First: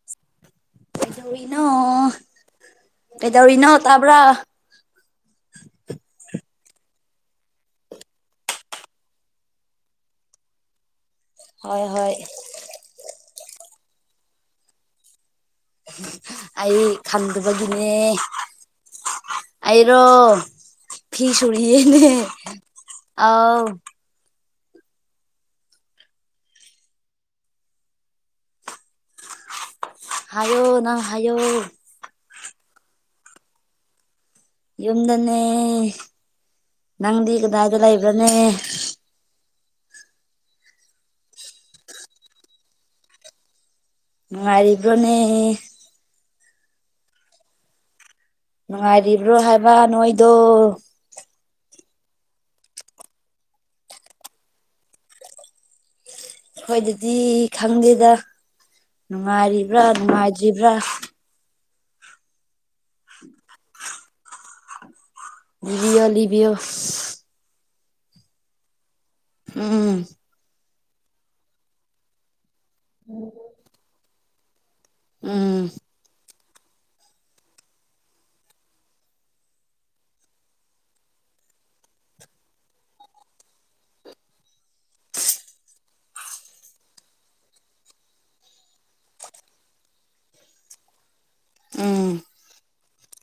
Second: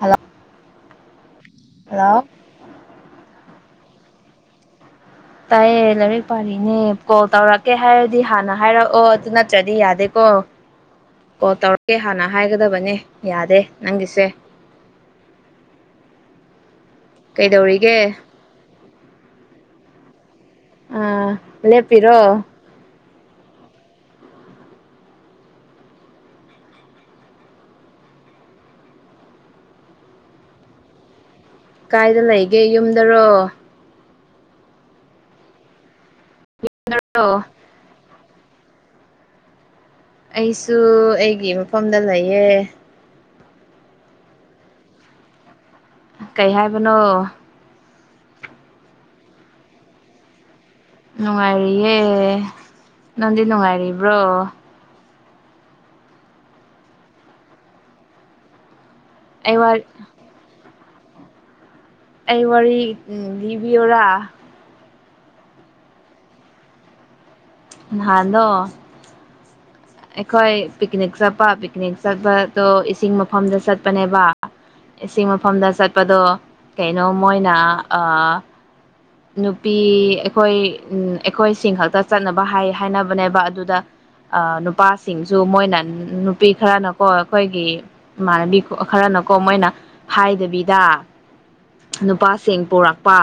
Hello. ꯀꯩꯗꯧꯔꯤꯅꯣ꯫ Hello. ꯀꯩꯗꯧꯔꯤꯅꯣ ꯇꯥꯕ꯭ꯔꯥ꯫ ꯇꯥꯏꯌꯦ ꯂꯥꯏꯔꯤꯛ ꯄꯥꯔꯤꯅꯦ ꯀꯣꯜ ꯇꯧꯔꯛꯀꯦ ꯍꯥꯏꯔꯗꯤ ꯍꯥꯟꯅ ꯍꯥꯏꯔꯛꯑꯣ ꯑꯗꯨ ꯅꯠꯇ꯭ꯔꯗꯤ ꯌꯥꯗꯦꯀꯣ꯫ [inaudible] ꯀꯣꯜ ꯇꯧꯔꯀꯦ ꯍꯣꯏ ꯍꯥꯟꯅ ꯍꯥꯏꯒꯗꯕꯅꯦ ꯌꯥꯗꯦ ꯅꯪꯒꯤꯁꯦ꯫ ꯑꯩ ꯈꯪꯗꯕꯒꯤꯅꯦ ꯀꯩꯗꯧꯔꯤꯒꯦ ꯑꯩꯔꯣ ꯐꯤ ꯑꯥ ꯁꯨꯨꯔꯤꯌꯦꯅꯦ ꯂꯦꯞꯄꯤꯔꯣ ꯑꯥꯎ ꯍꯥꯏꯌꯣ ꯅꯪ ꯍꯥꯏꯌꯣ ꯀꯥꯏꯗ ꯂꯩꯒꯦ ꯌꯨꯝꯗꯔꯣ ꯌꯨꯝꯗꯅꯦ ꯑꯣ ꯅꯪꯗꯤ ꯀꯗꯥꯏꯗ ꯂꯩꯕ꯭ꯔꯅꯦ ꯑꯩꯁꯨ ꯑꯩꯒꯤ ꯃꯐꯝꯗ ꯂꯩꯌꯦ ꯅꯨꯉꯥꯏꯔꯤꯕ꯭ꯔꯣꯅꯦ ꯀꯩ ꯍꯥꯏꯕꯅꯣ ꯅꯨꯡꯉꯥꯏꯔꯤꯕ꯭ꯔꯣ ꯍꯥꯏꯕ ꯅꯣꯏꯗꯣ ꯅꯨꯡꯉꯥꯏꯔꯤꯌꯦ ꯅꯪꯗꯤ ꯅꯨꯡꯉꯥꯏꯔꯤꯕ꯭ꯔꯣ ꯈꯣꯏꯗꯗꯤ ꯈꯪꯗꯦꯗ ꯑꯩ ꯋꯥ ꯅꯨꯡꯉꯥꯏꯔꯤꯕ꯭ꯔꯥ ꯅꯨꯡꯉꯥꯏꯗ꯭ꯔꯤꯕ꯭ꯔꯥ ꯑꯩ ꯋꯥꯔꯤ ꯂꯤꯕꯤꯌꯣꯔꯥ ꯂꯤꯕꯤꯌꯣ ꯂꯤꯕꯤꯌꯣ ꯅꯍꯥꯟꯗꯣ ꯎꯝ ꯑꯩꯈꯣꯏ ꯄꯤꯀꯤꯅꯤꯛ ꯆꯠꯄ ꯄꯤꯀꯤꯅꯤꯛ ꯆꯠꯄꯗꯣ ꯏꯁꯤꯡ ꯃꯐꯝꯗ ꯆꯠꯄꯅꯦꯕ ꯏꯁꯤꯡ ꯎꯝ ꯃꯐꯝꯗ ꯆꯠꯄꯗꯣ ꯀꯩꯅꯣ ꯃꯣꯏꯅ ꯑꯥ ꯅꯨꯄꯤ ꯑꯩꯈꯣꯏ ꯎꯝ ꯑꯩꯈꯣꯏꯁꯤꯡ ꯈꯛꯇ ꯆꯠꯅꯕ ꯍꯥꯏ ꯍꯥꯏꯅꯕꯅꯦꯕ ꯑꯗꯨꯗ ꯑꯥ ꯅꯨꯄꯥꯁꯤꯡꯁꯨ ꯃꯣꯏꯅ ꯅꯨꯄꯤ ꯈꯔꯅꯀꯣ ꯑꯈꯣꯏꯒꯤ ꯏꯃꯥꯟꯅꯕꯤ ꯈꯣ ꯈꯔꯅꯀꯣ ꯃꯣꯏꯅ ꯍꯥꯏꯗꯕꯤꯗ ꯎꯝ ꯅꯨꯄꯥꯁꯤꯡ ꯄꯨꯔꯛꯄ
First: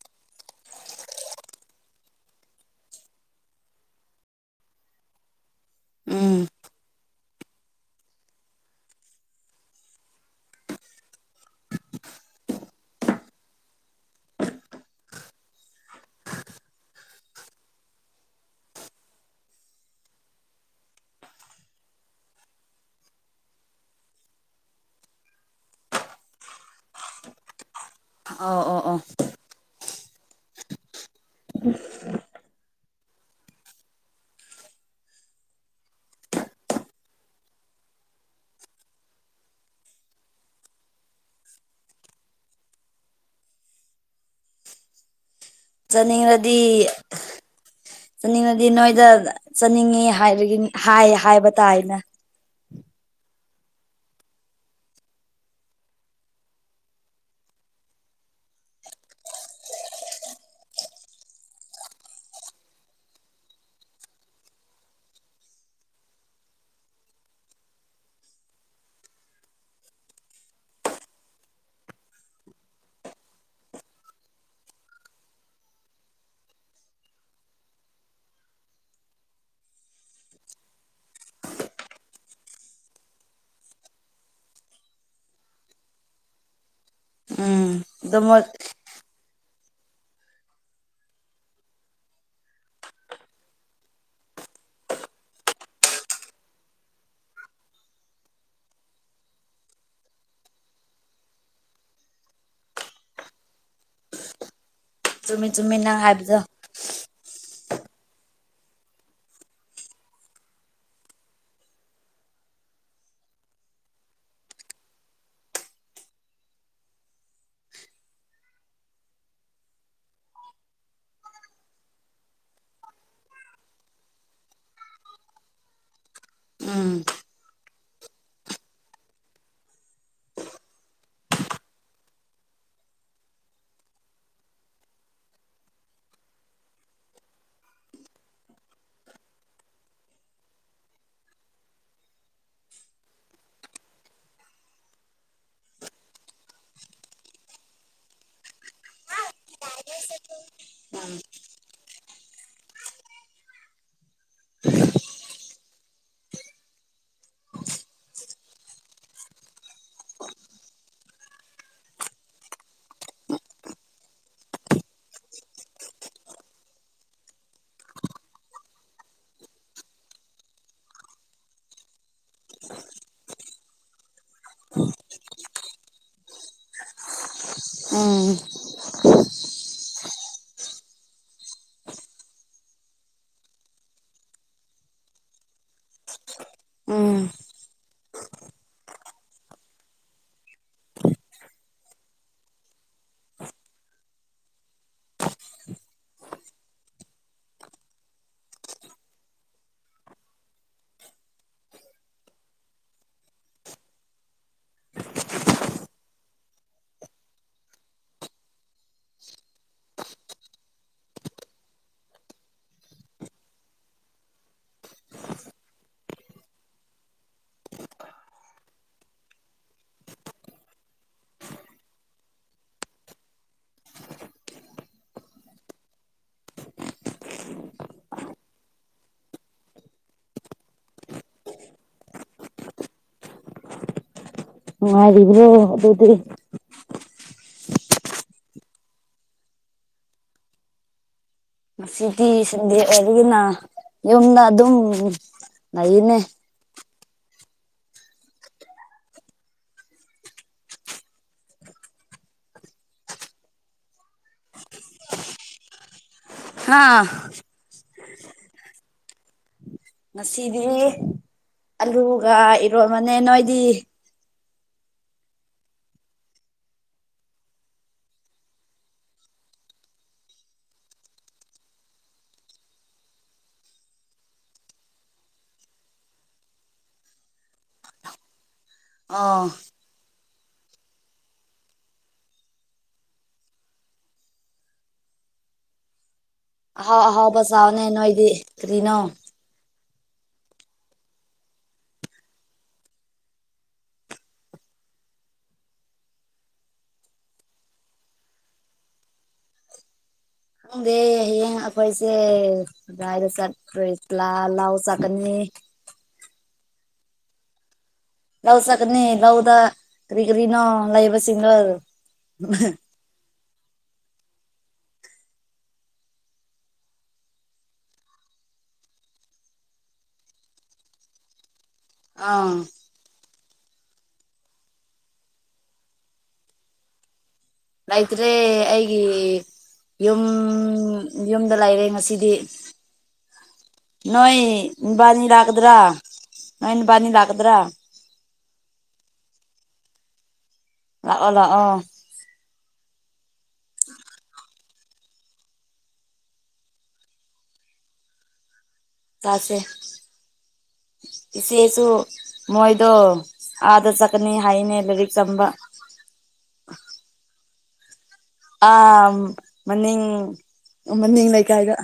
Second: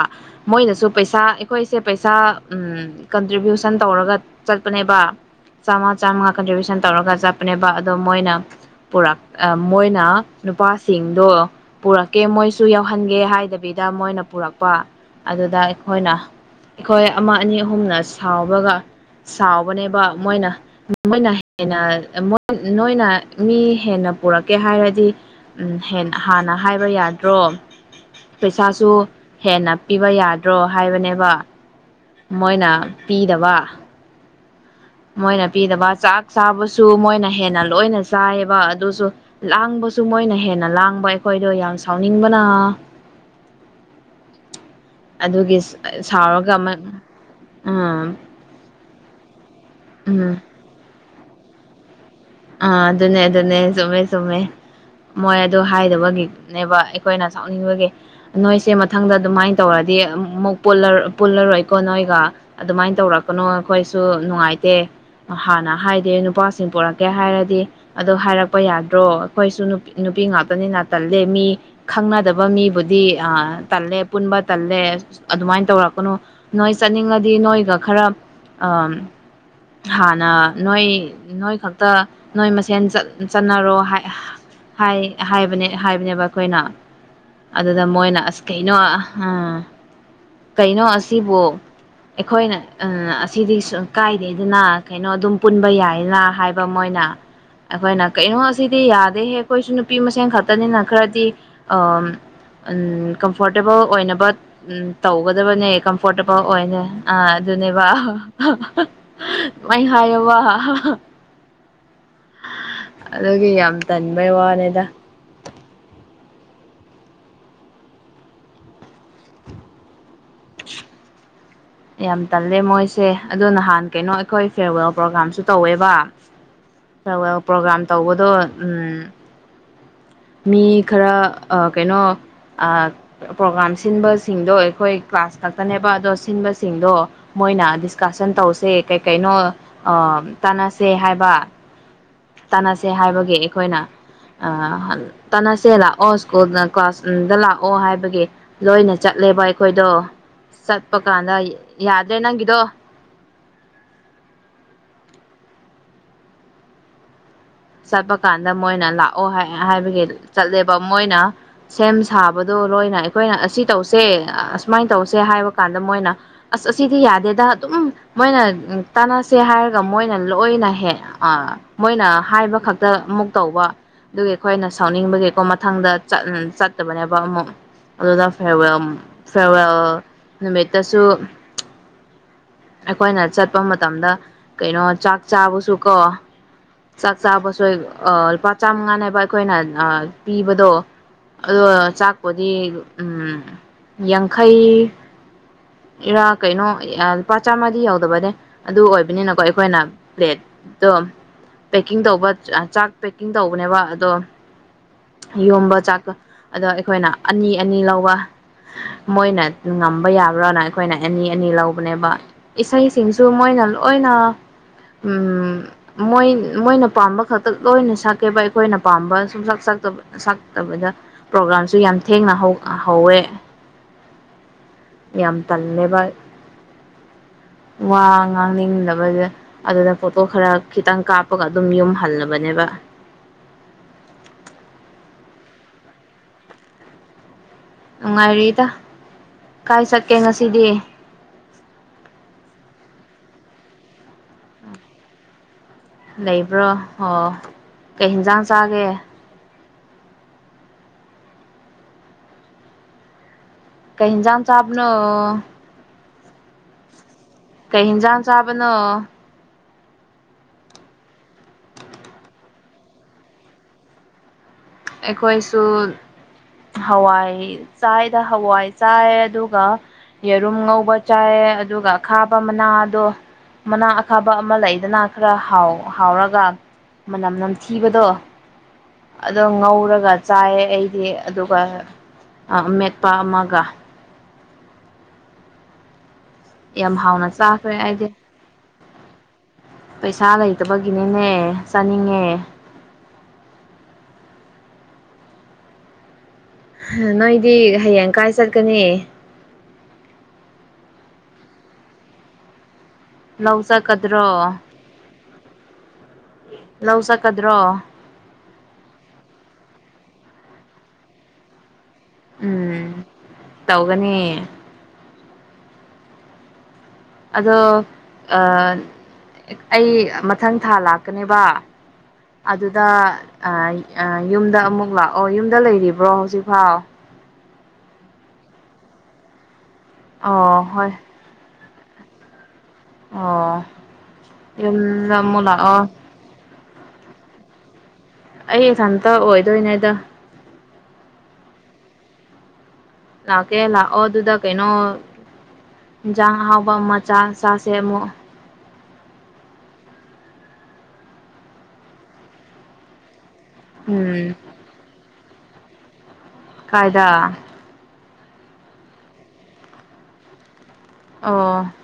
ꯃꯣꯏꯅꯁꯨ ꯄꯩꯁꯥ ꯑꯩꯈꯣꯏꯁꯦ ꯄꯩꯁꯥ ꯎꯝ ꯀꯟꯇ꯭ꯔꯤꯕ꯭ꯌꯨꯁꯟ ꯇꯧꯔꯒ ꯆꯠꯄꯅꯦꯕ ꯆꯥꯝꯉꯥ ꯆꯥꯝꯉꯥ ꯎꯝ ꯀꯟꯇ꯭ꯔꯤꯕ꯭ꯌꯨꯁꯟ ꯇꯧꯔꯒ ꯆꯠꯄꯅꯦꯕ ꯑꯗꯣ ꯃꯣꯏꯅ ꯄꯨꯔꯛ ꯑꯥ ꯃꯣꯏꯅ ꯅꯨꯄꯥꯁꯤꯡꯗꯣ ꯄꯨꯔꯛꯀꯦ ꯃꯣꯏꯁꯨ ꯌꯥꯎꯍꯟꯒꯦ ꯍꯥꯏꯗꯕꯤꯗ ꯃꯣꯏꯅ ꯄꯨꯔꯛꯄ ꯑꯗꯨꯗ ꯑꯩꯈꯣꯏꯅ ꯑꯩꯈꯣꯏ ꯑꯃ ꯑꯅꯤ ꯑꯍꯨꯝꯅ ꯁꯥꯎꯕꯒ ꯁꯥꯎꯕꯅꯦꯕ ꯃꯣꯏꯅ ꯃꯣꯏꯅ ꯍꯦꯟꯅ ꯃꯣ ꯅꯣꯏꯅ ꯃꯤ ꯍꯦꯟꯅ ꯄꯨꯔꯛꯀꯦ ꯍꯥꯏꯔꯗꯤ ꯎꯝ ꯍꯦꯟ ꯍꯥꯟꯅ ꯍꯥꯏꯕ ꯌꯥꯗ꯭ꯔꯣ ꯑꯣ ꯑꯣ ꯄꯩꯁꯥꯁꯨ ꯑꯣ ꯍꯦꯟꯅ ꯄꯤꯕ ꯌꯥꯗ꯭ꯔꯣ ꯍꯥꯏꯕꯅꯦꯕ [unintelligible] ꯃꯣꯏꯅ ꯄꯤꯗꯕ ꯃꯣꯏꯅ ꯄꯤꯗꯕ ꯆꯥꯛ ꯆꯥꯕꯁꯨ ꯃꯣꯏꯅ ꯍꯦꯟꯅ ꯂꯣꯏꯅ ꯆꯥꯔꯦꯕ ꯑꯗꯨꯁꯨ ꯂꯥꯡꯕꯁꯨ ꯃꯣꯏꯅ ꯍꯦꯟꯅ ꯂꯥꯡꯕ ꯑꯩꯈꯣꯏꯗꯣ ꯌꯥꯝ ꯁꯥꯎꯅꯤꯡꯕꯅ [inaudible] ꯑꯗꯨꯒꯤ ꯁꯥ ꯁꯥꯎꯔꯒ ꯆꯠꯅꯤꯡꯔꯗꯤ ꯑꯃ ꯑꯝ [unintelligible] ꯅꯣꯏꯗ ꯆꯠꯅꯤꯡꯉꯤ ꯍꯥꯏꯔꯒꯤꯟ ꯍꯥꯏ ꯍꯥꯏꯕ ꯇꯥꯥꯏꯌꯦꯅ ꯑꯥ ꯑꯗꯨꯅꯦ ꯑꯗꯨꯅꯦ ꯆꯨꯝꯃꯦ ꯆꯨꯝꯃꯦ ꯃꯣꯏ ꯑꯗꯨ ꯍꯥꯏꯗꯕꯒꯤꯅꯦꯕ ꯑꯩꯈꯣꯏꯅ ꯁꯥꯎꯅꯤꯡꯕꯒꯤ ꯅꯣꯏꯁꯦ ꯃꯊꯪꯗ ꯑꯗꯨꯃꯥꯏꯅ ꯇꯧꯔꯗꯤ ꯑꯃꯨꯛ ꯄꯨꯜꯂꯔꯣꯏ ꯄꯨꯜꯂꯔꯣꯏꯀꯣ ꯅꯣꯏꯒ ꯑꯗꯨꯃꯥꯏꯅ ꯇꯧꯔꯛꯀꯅꯨ ꯑꯩꯈꯣꯏꯁꯨ ꯅꯨꯡꯉꯥꯏꯇꯦ ꯍꯥꯟꯅ ꯍꯥꯏꯗꯦ ꯅꯨꯄꯥꯁꯤꯡ ꯄꯣꯔꯛ ꯀꯦ ꯍꯥꯏꯔꯗꯤ ꯑꯗꯣ ꯍꯥꯏꯔꯛꯄ ꯌꯥꯗ꯭ꯔꯣ ꯑꯩꯈꯣꯏꯁꯨ ꯅꯨꯄꯤ ꯉꯥꯛꯇꯅꯤꯅꯥ ꯇꯜꯂꯤ ꯃꯤ ꯈꯪꯅꯗꯕ ꯃꯤꯕꯨꯗꯤ ꯑꯥ ꯇꯜꯂꯦ ꯄꯨꯟꯕ ꯇꯜꯂꯦ ꯑꯗꯨꯃꯥꯏꯅ ꯇꯧꯔꯛꯀꯅꯣ ꯅꯣꯏ ꯆꯠꯅꯤꯡꯉꯗꯤ ꯅꯣꯏꯒ ꯈꯔ ꯑꯥ ꯍꯥꯟꯅ ꯅꯣꯏ ꯅꯣꯏꯈꯛ ꯇꯥ ꯅꯣꯏ ꯃꯁꯦꯟ ꯆꯠ ꯆꯠꯅꯔꯣ ꯍꯥ ꯍꯥꯏ ꯍꯥꯏ ꯍꯥꯏꯕꯅꯦ ꯍꯥꯏꯕꯅꯦꯕ ꯑꯩꯈꯣꯏꯅ ꯎꯝ ꯑꯗꯨꯗ ꯑꯗꯣ ꯃꯣꯏꯅ ꯃꯣꯏ ꯑꯁ ꯀꯩꯅꯣ ꯑꯝ ꯀꯩꯅꯣ ꯑꯁꯤꯕꯨ ꯑꯩꯈꯣꯏꯅ ꯑꯁꯤꯗꯤ ꯀꯥꯏꯗꯦꯗꯅ ꯀꯩꯅꯣ ꯑꯗꯨꯝ ꯄꯨꯟꯕ ꯌꯥꯏꯌꯦꯅ ꯍꯥꯏ ꯃꯣꯏꯅꯥ ꯑꯩꯈꯣꯏꯅ ꯀꯩꯅꯣ ꯑꯁꯤꯗꯤ ꯌꯥꯗꯦꯍꯦ ꯑꯩꯈꯣꯏꯁꯨ ꯅꯨꯄꯤ ꯃꯁꯦꯟ ꯈꯛꯇꯅꯤꯅ ꯈꯔꯗꯤ ꯑꯝ ꯎꯝ ꯀꯝꯐꯣꯔꯇꯦꯕꯜ ꯑꯣꯏꯅꯕ ꯆꯨꯝꯃꯤ ꯇꯧꯒꯗꯕꯅꯦ ꯆꯨꯝꯃꯤ ꯅꯪ ꯍꯥꯏꯕꯗꯣ ꯀꯝꯐꯣꯔꯇꯦꯕꯜ ꯑꯣꯏꯅ ꯑ ꯑꯗꯨꯅꯦꯕ ꯃꯩ ꯍꯥꯏꯌꯣꯕ ꯑꯗꯨꯒꯤ ꯌꯥꯝ ꯇꯟꯕꯩ ꯋꯥꯅꯤꯗ [unintelligible] ꯌꯥꯝ ꯇꯜꯂꯦ ꯃꯣꯏꯁꯦ ꯑꯗꯣ ꯅꯍꯥꯟ ꯀꯩꯅꯣ ꯑꯩꯈꯣꯏ ꯐꯦꯔꯋꯦꯜ ꯄ꯭ꯔꯣꯒꯥꯥꯝꯁꯨ ꯇꯧꯋꯦꯕ ꯎꯝ ꯐꯦꯔꯋꯦꯜ ꯄ꯭ꯔꯣꯒꯥ꯭ꯔꯥꯝ ꯇꯧꯕꯗꯣ ꯎꯝ ꯃꯤ ꯈꯔ ꯑ ꯀꯩꯅꯣ ꯑ ꯄ꯭ꯔꯣꯒꯥꯝ ꯁꯤꯟꯕꯁꯤꯡꯗꯣ ꯑꯩꯈꯣꯏ ꯀ꯭ꯂꯥꯁ ꯈꯛꯇꯅꯦꯕ ꯑꯗꯣ ꯁꯤꯟꯕꯁꯤꯡꯗꯣ ꯃꯣꯏꯅ ꯗꯤꯁꯀꯁꯟ ꯇꯧꯁꯦ ꯀꯩ ꯀꯩꯅꯣ ꯑ ꯇꯥꯟꯅꯁꯦ ꯍꯥꯏꯕ ꯇꯥꯟꯅꯁꯦ ꯍꯥꯏꯕꯒꯤ ꯑꯩꯈꯣꯏꯅ ꯑ ꯇꯅꯁꯦ ꯂꯥꯛꯑꯣ ꯁ꯭ꯀꯨꯜ ꯏ ꯀ꯭ꯂꯥꯁ ꯑꯝ ꯗ ꯂꯥꯛꯑꯣ ꯍꯥꯏꯕꯒꯤ ꯂꯣꯏꯅ ꯆꯠꯂꯦꯕ ꯑꯩꯈꯣꯏꯗꯣ ꯆꯠꯄ ꯀꯥꯟꯗ ꯌꯥꯗ꯭ꯔꯦ ꯅꯪꯒꯤꯗꯣ ꯆꯠꯄ ꯀꯥꯟꯗ ꯃꯣꯏꯅ ꯂꯥꯛꯑꯣ ꯍꯥꯏ ꯍꯥꯏꯕꯒꯤ ꯆꯠꯂꯦꯕ ꯃꯣꯏꯅ ꯁꯦꯝ ꯁꯥꯕꯗꯣ ꯂꯣꯏꯅ ꯑꯩꯈꯣꯏꯅ ꯑꯁꯤ ꯇꯧꯁꯦ ꯑꯁꯨꯃꯥꯏꯅ ꯇꯧꯁꯦ ꯍꯥꯏꯕ ꯀꯥꯟꯗ ꯃꯣꯏꯅ ꯑꯁ ꯑꯁꯤꯗꯤ ꯌꯥꯗꯦꯗ ꯑꯗꯨꯝ ꯃꯣꯏꯅ ꯇꯥꯟꯅꯁꯦ ꯍꯥꯏꯔꯒ ꯃꯣꯏꯅ ꯂꯣꯏꯅ ꯍꯦꯛ ꯑ ꯃꯣꯏꯅ ꯍꯥꯏꯕ ꯈꯛꯇ ꯑꯃꯨꯛ ꯇꯧꯕ ꯑꯗꯨꯒꯤ ꯑꯩꯈꯣꯏꯅ ꯁꯥꯎꯅꯤꯡꯕꯒꯤꯀꯣ ꯃꯊꯪꯗ ꯆꯠ ꯆꯠꯇꯕꯅꯦꯕ ꯑꯃꯨꯛ ꯑꯗꯨꯅ ꯎꯝ ꯐꯦꯋꯦꯜ ꯐꯦꯔꯋꯦꯜ ꯅꯨꯃꯤꯠꯇꯁꯨ ꯑꯩꯈꯣꯏꯅ ꯆꯠꯄ ꯃꯇꯝꯗ ꯀꯩꯅꯣ ꯆꯥꯛ ꯆꯥꯕꯁꯨ ꯀꯣ ꯆꯥꯛ ꯎꯝ ꯆꯥꯕꯁꯨ ꯑ ꯂꯨꯄꯥ ꯆꯥꯝꯃꯉꯥꯅꯦꯕ ꯑ ꯑꯩꯈꯣꯏꯅ ꯄꯤꯕꯗꯣ ꯑꯗꯣ ꯆꯥꯛꯄꯨꯗꯤ ꯎꯝ ꯌꯥꯡꯈꯩ ꯏꯔꯥ ꯀꯩꯅꯣ ꯂꯨꯄꯥ ꯆꯥꯝꯃꯗꯤ ꯌꯥꯎꯗꯕꯅꯦ ꯑꯗꯨ ꯑꯣꯏꯕꯅꯤꯅꯀꯣ ꯑꯩꯈꯣꯏꯅ ꯄ꯭ꯂꯦꯠꯇꯣ ꯄꯦꯛꯀꯤꯡ ꯇꯧꯕ ꯆꯥꯛ ꯄꯦꯛꯀꯤꯡ ꯇꯧꯕꯅꯦꯕ ꯑꯗꯣ ꯌꯣꯝꯕ ꯆꯥꯛ ꯑꯗꯨ ꯑꯩꯈꯣꯏꯅ ꯑꯅꯤ ꯑꯅꯤ ꯂꯧꯕ ꯃꯣꯏꯅ ꯉꯝꯕ ꯌꯥꯕ꯭ꯔꯥꯅ ꯑꯩꯈꯣꯏꯅ ꯑꯅꯤ ꯑꯅꯤ ꯂꯧꯕꯅꯦꯕ ꯏꯁꯩꯁꯤꯡꯁꯨ ꯃꯣꯏꯅ ꯂꯣꯏꯅ ꯃꯣꯏ ꯃꯣꯏꯅ ꯄꯥꯝꯕ ꯈꯛꯇꯛ ꯂꯣꯏꯅ ꯁꯛꯀꯦꯕ ꯑꯩꯈꯣꯏꯅ ꯄꯥꯝꯕ ꯁꯨꯝ ꯁꯛ ꯁꯛꯇ ꯁꯛꯇꯕꯗ ꯄ꯭ꯔꯣꯒꯥꯝꯁꯨ ꯌꯥꯝ ꯊꯦꯡꯅ ꯍꯧ ꯍꯧꯋꯦ ꯍ [unintelligible] ꯌꯥꯝ ꯇꯜꯂꯦꯕ ꯋꯥ ꯉꯥꯡꯅꯤꯡꯗꯕꯁꯦ ꯑꯗꯨꯗ ꯐꯣꯇꯣ ꯈꯔ ꯈꯤꯇꯪ ꯀꯥꯞ ꯄꯒ ꯑꯗꯨꯝ ꯌꯨꯝ ꯍꯜꯂꯕꯅꯦꯕ ꯅꯨꯡꯉꯥꯏꯔꯤꯕ꯭ꯔꯣ ꯑꯗꯨꯗꯤ ꯅꯨꯡꯉꯥꯏꯔꯤꯗ ꯀꯥꯏ ꯆꯠꯀꯦ ꯉꯁꯤꯗꯤ ꯃꯁꯤꯗꯤ ꯁꯤꯟꯗꯤ ꯁꯟꯗꯦ ꯑꯣꯏꯅꯤꯅ ꯌꯨꯝꯗ ꯑꯗꯨꯝ ꯂꯩꯅꯦ ꯕ꯭ꯔꯣ ꯍꯣ ꯀꯩ ꯍꯤꯟꯖꯥꯡ ꯆꯥꯒꯦ ꯀꯩ ꯏꯟꯖꯥ ꯆꯥꯕꯅꯣ ꯍꯥꯥ ꯀꯩ ꯍꯤꯟꯖꯥꯡ ꯆꯥꯕꯅꯣ ꯉꯁꯤꯗꯤ ꯑꯂꯨꯒ ꯏꯔꯣꯟꯕꯅꯦ ꯅꯣꯏꯗꯤ ꯑꯦꯈꯣꯏꯁꯨ ꯍꯋꯥꯏ ꯆꯥꯏꯗ ꯍꯋꯥꯏ ꯆꯥꯏ ꯑꯗꯨꯒ ꯌꯦꯔꯨꯝ ꯉꯧꯕ ꯆꯥꯏꯌꯦ ꯑꯗꯨꯒ ꯑꯈꯥꯕ ꯃꯅꯥꯗꯣ ꯃꯅꯥ ꯑꯈꯥꯕ ꯑꯃ ꯂꯩꯗꯅ ꯈꯔꯥ ꯍꯥꯎ ꯍꯥꯎꯔꯒ ꯃꯅꯝ ꯅꯝꯊꯤꯕꯗꯣ ꯑꯣ ꯗꯣ ꯉꯧꯔꯒ ꯆꯥꯏꯌꯦ ꯑꯩꯗꯤ ꯑꯗꯨꯒ ꯑꯥ ꯃꯦꯠꯄ ꯑꯃꯒ ꯌꯥꯝ ꯑꯥꯍꯥꯎ ꯍꯥꯎꯅ ꯍꯥꯎꯕ ꯆꯥꯈ꯭ꯔꯦ ꯆꯥꯎꯅꯦ ꯑꯩꯗꯤ ꯅꯣꯏꯗꯤ ꯀꯔꯤꯅꯣ ꯄꯩꯁꯥ ꯂꯩꯇꯕꯒꯤꯅꯤꯅꯦ ꯆꯥꯅꯤꯡꯉꯦ ꯅꯣꯏꯗꯤ ꯍꯌꯦꯡ ꯀꯥꯏ ꯆꯠꯀꯅꯤ ꯈꯪꯗꯦ ꯍꯌꯦꯡ ꯑꯩꯈꯣꯏꯁꯦ ꯀꯗꯨꯥꯏꯗ ꯂꯧ ꯆꯠꯇꯣꯏ ꯂꯥ ꯆꯠꯀꯗ꯭ꯔꯣ ꯂꯧ ꯆꯥꯛꯀꯅꯤ ꯂꯧ ꯆꯠꯀꯗ꯭ꯔꯣ ꯂꯧ ꯆꯠꯀꯅꯤ ꯂꯧꯗ ꯀꯔꯤ ꯀꯔꯤꯅꯣ ꯂꯩꯕ ꯁꯤꯡꯗꯣ ꯎꯝ ꯇꯧꯒꯅꯤ ꯑꯗꯣ ꯑꯥ ꯑꯩ ꯃꯊꯪ ꯊꯥ ꯂꯥꯛꯀꯅꯦꯕ ꯑꯥ ꯑꯗꯨꯗ ꯑ ꯑ ꯌꯨꯝꯗ ꯑꯃꯨꯛ ꯂꯥꯛꯑꯣ ꯌꯨꯝꯗ ꯂꯩꯔꯤꯕ꯭ꯔꯣ ꯍꯧꯖꯤꯛ ꯐꯥꯎ ꯂꯩꯇ꯭ꯔꯦ ꯑꯩꯒꯤ ꯌꯨꯝ ꯑꯣ ꯍꯣꯏ ꯌꯨꯝꯗ ꯂꯩꯔꯦ ꯉꯁꯤꯗꯤ ꯑꯣ ꯅꯣꯏ ꯌꯨꯝꯗ ꯅꯨꯕꯥꯅꯤ ꯑꯃꯨꯛ ꯂꯥꯛꯀꯗ꯭ꯔꯥ ꯂꯥꯛꯑꯣ ꯅꯣꯏ ꯅꯨꯕꯥꯅꯤ ꯂꯥꯛꯗ꯭ꯔꯥ ꯑꯩ ꯏꯊꯟꯇ ꯑꯣꯏꯗꯣꯏꯅꯦꯗ ꯂꯥꯛꯑꯣ ꯂꯥꯛꯑꯣ ꯂꯥꯛꯀꯦ ꯂꯥꯛꯑꯣ ꯑꯗꯨꯗ ꯀꯩꯅꯣ ꯏꯟꯖꯥꯡ ꯑꯍꯥꯎꯕ ꯑꯃ ꯆꯥ ꯆꯥꯁꯦ ꯑꯃꯨꯛ ꯆꯥꯁꯦ ꯏꯆꯦꯁꯨ ꯃꯣꯏꯗꯣ ꯑꯥꯗ ꯎꯝ ꯆꯀꯅꯤ ꯍꯥꯏꯅꯦ ꯂꯔꯤꯛ ꯇꯝꯕ ꯀꯥꯏꯗ ꯑꯥ ꯃꯅꯤꯡ ꯃꯅꯤꯡ ꯑꯣ ꯂꯩꯀꯥꯏꯗ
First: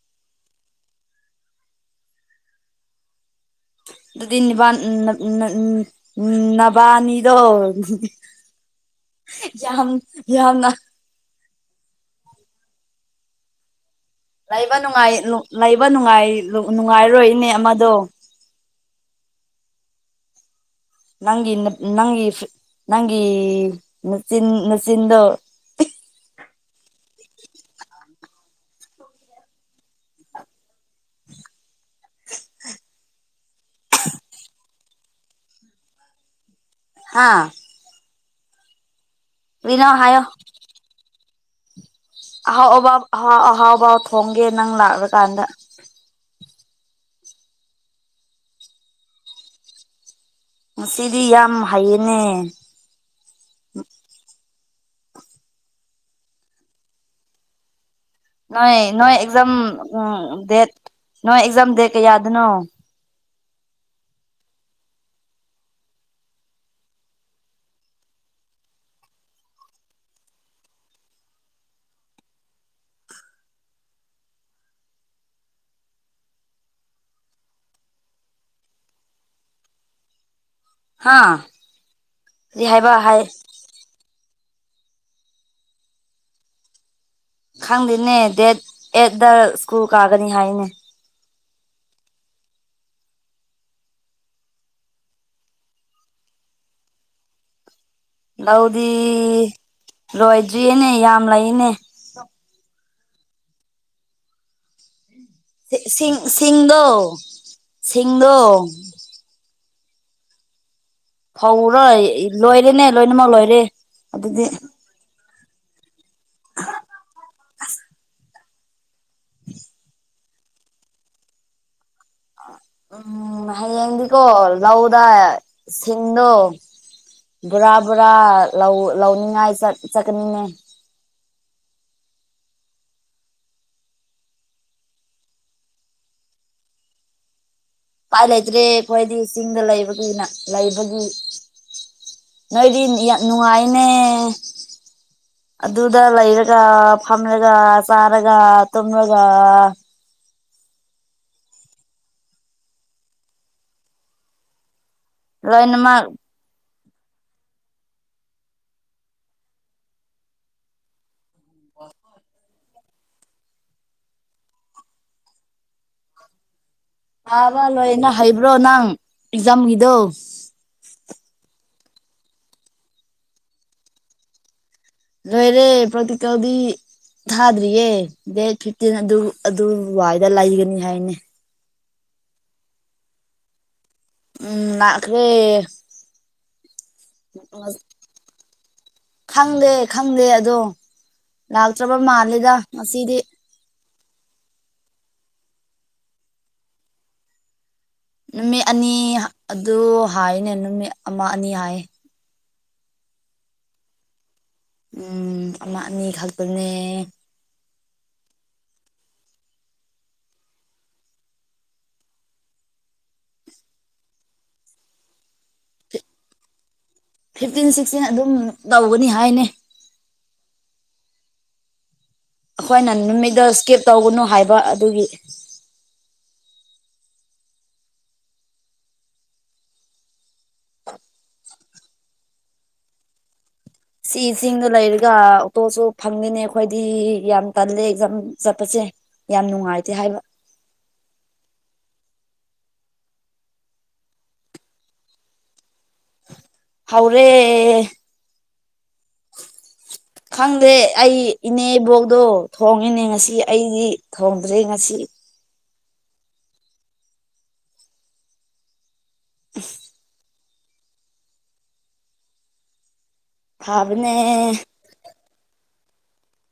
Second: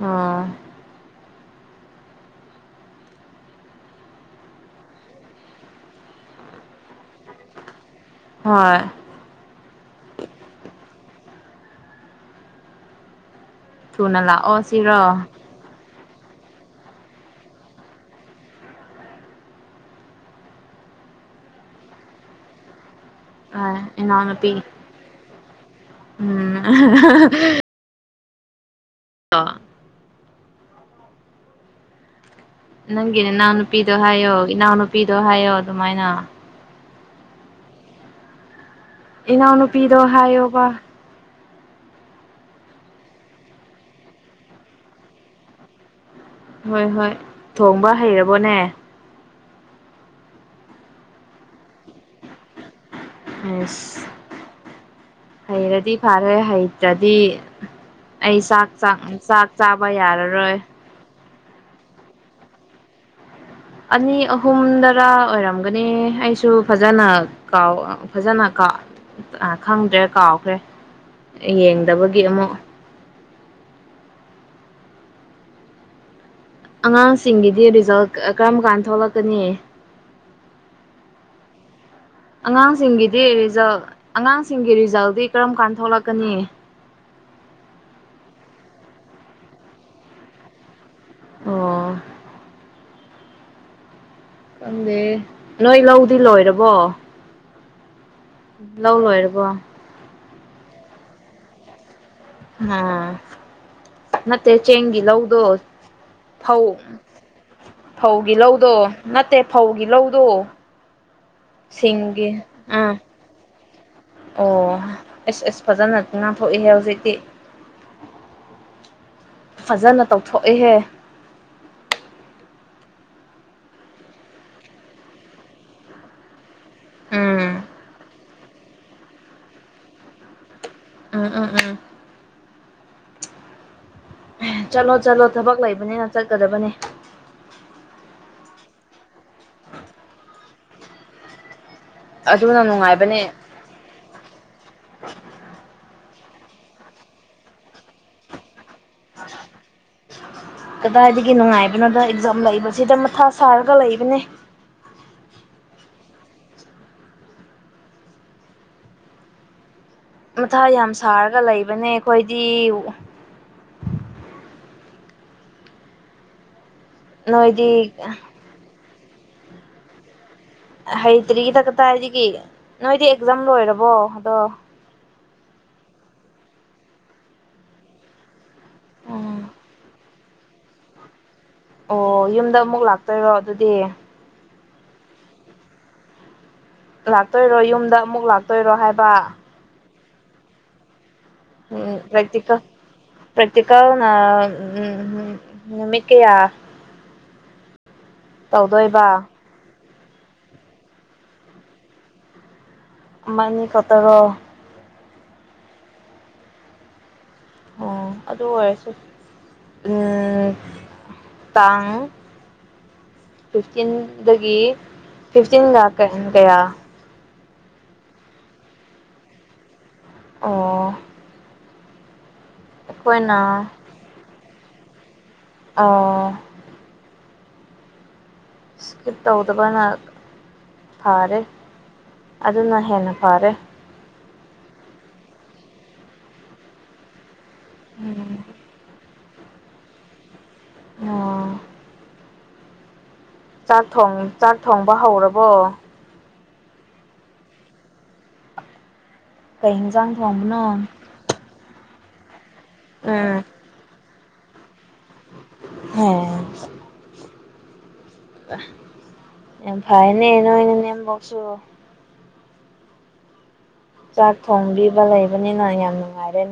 ꯑꯣ ꯑꯗꯨꯗꯤ ꯅꯤꯕꯥꯟ ꯅ ꯅ ꯅꯕꯥꯅꯤꯗꯣ ꯍꯣꯏ ꯌꯥꯝ ꯌꯥꯝꯅ ꯊꯨꯅ ꯂꯥꯎ ꯂꯩꯕ ꯅꯨꯡꯉꯥꯏ ꯂꯨ ꯂꯩꯕ ꯅꯨꯡꯉꯥꯏ ꯅꯨꯡꯉꯥꯏꯔꯔꯣꯏꯅꯦ ꯑꯃꯗꯣ ꯅꯪꯒꯤ ꯅꯪꯒꯤ ꯅꯪꯒꯤ ꯅꯆꯤꯟ ꯏꯅꯥꯎꯅꯨꯄꯤ ꯅꯆꯤꯟꯗꯣ ꯎꯝ [unintelligible] [unintelligible] ꯅꯪꯒꯤ ꯅꯅꯥꯎ ꯅꯨꯄꯤꯗꯣ ꯍꯥꯏꯌꯣ ꯏꯅꯥꯎ ꯅꯨꯄꯤꯗꯣ ꯍꯥꯏꯌꯣ ꯑꯗꯨꯃꯥꯏꯅ ꯍꯥꯥ ꯀꯔꯤꯅꯣ ꯏꯅꯥꯎꯅꯨꯄꯤꯗꯣ ꯍꯥꯏꯌꯣ ꯍꯥꯏꯌꯣꯕ ꯑꯍꯥꯎ ꯑꯕꯥ ꯑꯍꯥꯎ ꯑꯍꯥꯎꯕꯥ ꯊꯣꯡꯒꯦ ꯅꯪ ꯂꯥꯛꯂꯀꯥꯟꯗ ꯍꯣꯏ ꯍꯣꯏ ꯊꯣꯡꯕ ꯍꯩꯔꯕꯣꯅꯦ ꯉꯁꯤꯗꯤ ꯌꯥꯝ ꯍꯩꯌꯦꯅꯦ ꯑꯦꯁ ꯍꯩꯔꯗꯤ ꯐꯔꯦ ꯍꯩꯇ꯭ꯔꯗꯤ ꯑꯩ ꯆꯥꯛ ꯅꯣꯏ ꯆꯥꯛ ꯅꯣꯏ ꯑꯦꯛꯖꯥꯝ ꯆꯥꯛ ꯆꯥꯕ ꯎꯝ ꯌꯥꯔꯔꯣꯏ ꯗꯦꯠ ꯅꯣꯏ ꯑꯦꯛꯖꯥꯝ ꯗꯦꯠ ꯀꯌꯥꯗꯅꯣ ꯑꯅꯤ ꯑꯍꯨꯝꯗꯔ ꯑꯣꯏꯔꯝꯒꯅꯤ ꯑꯩꯁꯨ ꯐꯖꯅ ꯀꯥꯎ ꯐꯖꯅ ꯀꯥꯎ ꯑꯥ ꯈꯪꯗ꯭ꯔꯦ ꯀꯥꯎꯈ꯭ꯔꯦ ꯌꯦꯡꯗꯕꯒꯤ ꯑꯃꯨꯛ ꯑꯉꯥꯡꯁꯤꯡꯒꯤꯗꯤ ꯔꯤꯖꯜ ꯀꯔꯝ ꯀꯥꯟꯗ ꯊꯣꯛꯂꯛꯀꯅꯤ ꯍꯥ ꯀꯔꯤ ꯍꯥꯏꯕ ꯑꯉꯥꯡꯁꯤꯡꯒꯤꯗꯤ ꯍꯥꯏ ꯔꯤꯖꯜ ꯑꯉꯥꯡꯁꯤꯡꯒꯤ ꯔꯤꯖꯜꯗꯤ ꯀꯔꯝ ꯀꯥꯟ ꯊꯣꯛꯂꯛꯀꯅꯤ ꯈꯪꯗꯦꯅꯦ ꯗꯦꯠ ꯑꯦꯠ ꯗ ꯁ꯭ꯀꯨꯜ ꯀꯥꯒꯅꯤ ꯍꯥꯏꯅꯦ ꯑꯣ ꯈꯪꯗꯦ ꯅꯣꯏ ꯂꯧꯗꯤ ꯂꯣꯏꯔꯕꯣ ꯂꯧꯗꯤ ꯂꯧ ꯂꯣꯏꯔꯕꯣ ꯂꯣꯏꯗ꯭ꯔꯤꯌꯦꯅꯦ ꯌꯥꯝ ꯂꯩꯅꯦ ꯍꯥ ꯅꯠꯇꯦ ꯆꯦꯡꯒꯤ ꯂꯧꯗꯣ ꯁꯤꯡ ꯁꯤꯡ ꯐꯧ ꯁꯤꯡꯗꯣ ꯐꯧꯒꯤ ꯁꯤꯡꯗꯣ ꯂꯧꯗꯣ ꯅꯠꯇꯦ ꯐꯧꯒꯤ ꯂꯧꯗꯣ ꯐꯧꯔꯣ ꯁꯤꯡꯒꯤ ꯂꯣꯏꯔꯦꯅꯦ ꯑꯥ ꯂꯣꯏꯅꯃꯛ ꯂꯣꯏꯔꯦ ꯑꯗꯨꯗꯤ ꯑꯣ ꯑꯦꯁ ꯑꯁ ꯐꯖꯅ ꯉꯥꯝꯊꯣꯛꯏꯍꯦ ꯍꯧꯖꯤꯛꯇꯤ ꯑꯁ ꯐꯖꯅ ꯇꯧꯊꯣꯛꯏꯍꯦ ꯎꯝ ꯍꯌꯦꯡꯗꯤꯀꯣ ꯂꯧꯗ ꯁꯤꯡꯗꯣ ꯎꯝ ꯕꯣꯔꯥ ꯕꯣꯔꯥ ꯂꯧ ꯂꯧꯅꯤꯡꯉꯥꯏ ꯆꯠ ꯆꯠꯀꯅꯤꯅꯦ ꯎꯝ ꯎꯝ ꯎꯝ ꯑꯦ ꯆꯠꯂꯣ ꯆꯠꯂꯣ ꯊꯕꯛ ꯂꯩꯕꯅꯤꯅ ꯆꯠꯀꯗꯕꯅꯤ ꯎꯄꯥꯏ ꯂꯩꯇ꯭ꯔꯦ ꯑꯩꯈꯣꯏꯗꯤ ꯆꯤꯡꯗ ꯂꯩꯕꯒꯤꯅ ꯂꯩꯕꯒꯤ ꯑꯗꯨꯅ ꯅꯣꯏꯗꯤ ꯅꯨꯡꯉꯥꯏꯕꯅꯦ ꯅꯨꯡꯉꯥꯏꯅꯦ ꯑꯗꯨꯗ ꯂꯩꯔꯒ ꯐꯝꯂꯒ ꯆꯥꯔꯒ ꯇꯨꯝꯂꯒ ꯀꯗꯥꯏꯗꯒꯤ ꯅꯨꯡꯉꯥꯏꯕꯅꯣꯗ ꯑꯦꯛꯖꯥꯝ ꯂꯩꯕꯁꯤꯗ ꯃꯊꯥ ꯁꯥꯔꯒ ꯂꯩꯕꯅꯦ ꯂꯣꯏꯅꯃꯛ ꯃꯊꯥ ꯌꯥꯝ ꯁꯥꯔꯒ ꯂꯩꯕꯅꯦ ꯑꯩꯈꯣꯏꯗꯤ ꯊꯥꯕ ꯅꯣꯏꯗꯤ ꯂꯣꯏꯅ ꯍꯩꯕ꯭ꯔꯣ ꯅꯪ ꯑꯦꯛꯖꯥꯝꯒꯤꯗꯣ ꯍꯩꯇ꯭ꯔꯤꯗ ꯀꯗꯥꯏꯒꯤ ꯅꯣꯏꯗꯤ ꯑꯦꯛꯖꯥꯝ ꯂꯣꯏꯔꯕꯣ ꯑꯗꯣ ꯔꯣꯏꯔꯦ ꯄ꯭ꯔꯥꯇꯤꯀꯦꯟꯗꯤ ꯊꯥꯗ꯭ꯔꯤꯌꯦ ꯗꯦꯠ ꯐꯤꯐꯇꯤꯟ ꯑꯗꯨ ꯎꯝ ꯑꯗꯨꯋꯥꯏꯗ ꯂꯩꯒꯅꯤ ꯍꯥꯏꯅꯦ ꯑꯣ ꯌꯨꯝꯗ ꯑꯃꯨꯛ ꯂꯥꯛꯇꯣꯏꯔꯣ ꯑꯗꯨꯗꯤ ꯎꯝ ꯂꯥꯛꯈ꯭ꯔꯦ ꯂꯥꯛꯇꯣꯏꯔꯣ ꯌꯨꯝꯗ ꯑꯃꯨꯛ ꯂꯥꯛꯇꯣꯏꯔꯣ ꯍꯥꯏꯕ ꯈꯪꯗꯦ ꯈꯪꯗꯦ ꯑꯗꯣ ꯂꯥꯛꯇ꯭ꯔꯕ ꯎꯝ ꯃꯥꯜꯂꯦꯗ ꯄ꯭ꯔꯦꯛꯇꯤꯀꯦꯜ ꯉꯁꯤꯗꯤ ꯄ꯭ꯔꯦꯛꯇꯤꯀꯦꯜꯅ ꯑꯥ ꯅꯨꯃꯤꯠ ꯀꯌꯥ ꯅꯨꯃꯤꯠ ꯑꯅꯤ ꯇꯧꯗꯣꯏꯕ ꯑꯗꯨ ꯍꯥꯏꯅꯦ ꯅꯨꯃꯤꯠ ꯑꯃ ꯑꯅꯤ ꯍꯥꯏꯌꯦ ꯑꯃ ꯑꯅꯤꯈꯛꯇꯔꯣ ꯎꯝ ꯑꯃ ꯑꯅꯤꯈꯛꯇꯅꯦ ꯑꯣ ꯑꯗꯨ ꯑꯣꯏꯔꯁꯨ ꯎꯝ ꯇꯥꯡ ꯐꯤꯐꯇꯤꯟꯗꯒꯤ ꯐꯤꯐꯇꯤꯟꯒ ꯀꯌꯥ ꯐꯤꯞꯇꯤꯟ ꯁꯤꯛꯁꯇꯤꯟ ꯑꯗꯨꯝ ꯇꯧꯒꯅꯤ ꯍꯥꯏꯅꯦ ꯑꯣ ꯑꯩꯈꯣꯏꯅ ꯅꯨꯃꯤꯠꯇ ꯁ꯭ꯀꯦꯞ ꯇꯧꯒꯅꯨ ꯍꯥꯏꯕ ꯑꯗꯨꯒꯤ ꯑꯥ ꯏꯁꯀꯤꯞ ꯇꯧꯗꯕꯅ ꯐꯔꯦ ꯑꯗꯨꯅ ꯍꯦꯟꯅ ꯐꯔꯦ ꯁꯤ ꯆꯤꯡꯗ ꯂꯩꯔꯒ ꯑꯣꯛꯇꯣꯁꯨ ꯐꯪꯗꯦꯅꯦ ꯑꯩꯈꯣꯏꯗꯤ ꯌꯥꯝ ꯇꯜꯂꯦ ꯑꯦꯒꯖꯥꯝ ꯎꯝ ꯆꯠꯄꯁꯦ ꯌꯥꯝ ꯅꯨꯡꯉꯥꯏꯇꯦ ꯍꯥꯏꯕ ꯑꯣ ꯆꯥꯛ ꯊꯣꯉꯤ ꯆꯥꯛ ꯊꯣꯡꯕ ꯍꯧꯔꯕꯣ ꯍꯧꯔꯦ ꯀꯩ ꯍꯤꯟꯖꯥꯡ ꯈꯪꯗꯦ ꯊꯣꯡꯕꯅꯣ ꯑꯩ ꯏꯅꯦꯕꯣꯛꯗꯣ ꯊꯣꯡꯉꯦꯅꯦ ꯉꯁꯤ ꯎꯝ ꯑꯩꯗꯤ ꯊꯣꯡꯗ꯭ꯔꯦ ꯉꯁꯤ ꯍꯦ ꯌꯥꯝ ꯐꯩꯌꯦꯅꯦ ꯅꯣꯏ ꯅꯅꯦꯝꯕꯣꯛꯁꯨ ꯆꯥꯛ ꯊꯥꯕꯅꯦ ꯊꯣꯡꯕꯤꯕ ꯂꯩꯕꯅꯤꯅ ꯌꯥꯝ ꯅꯨꯡꯉꯥꯏꯔꯦꯅꯦ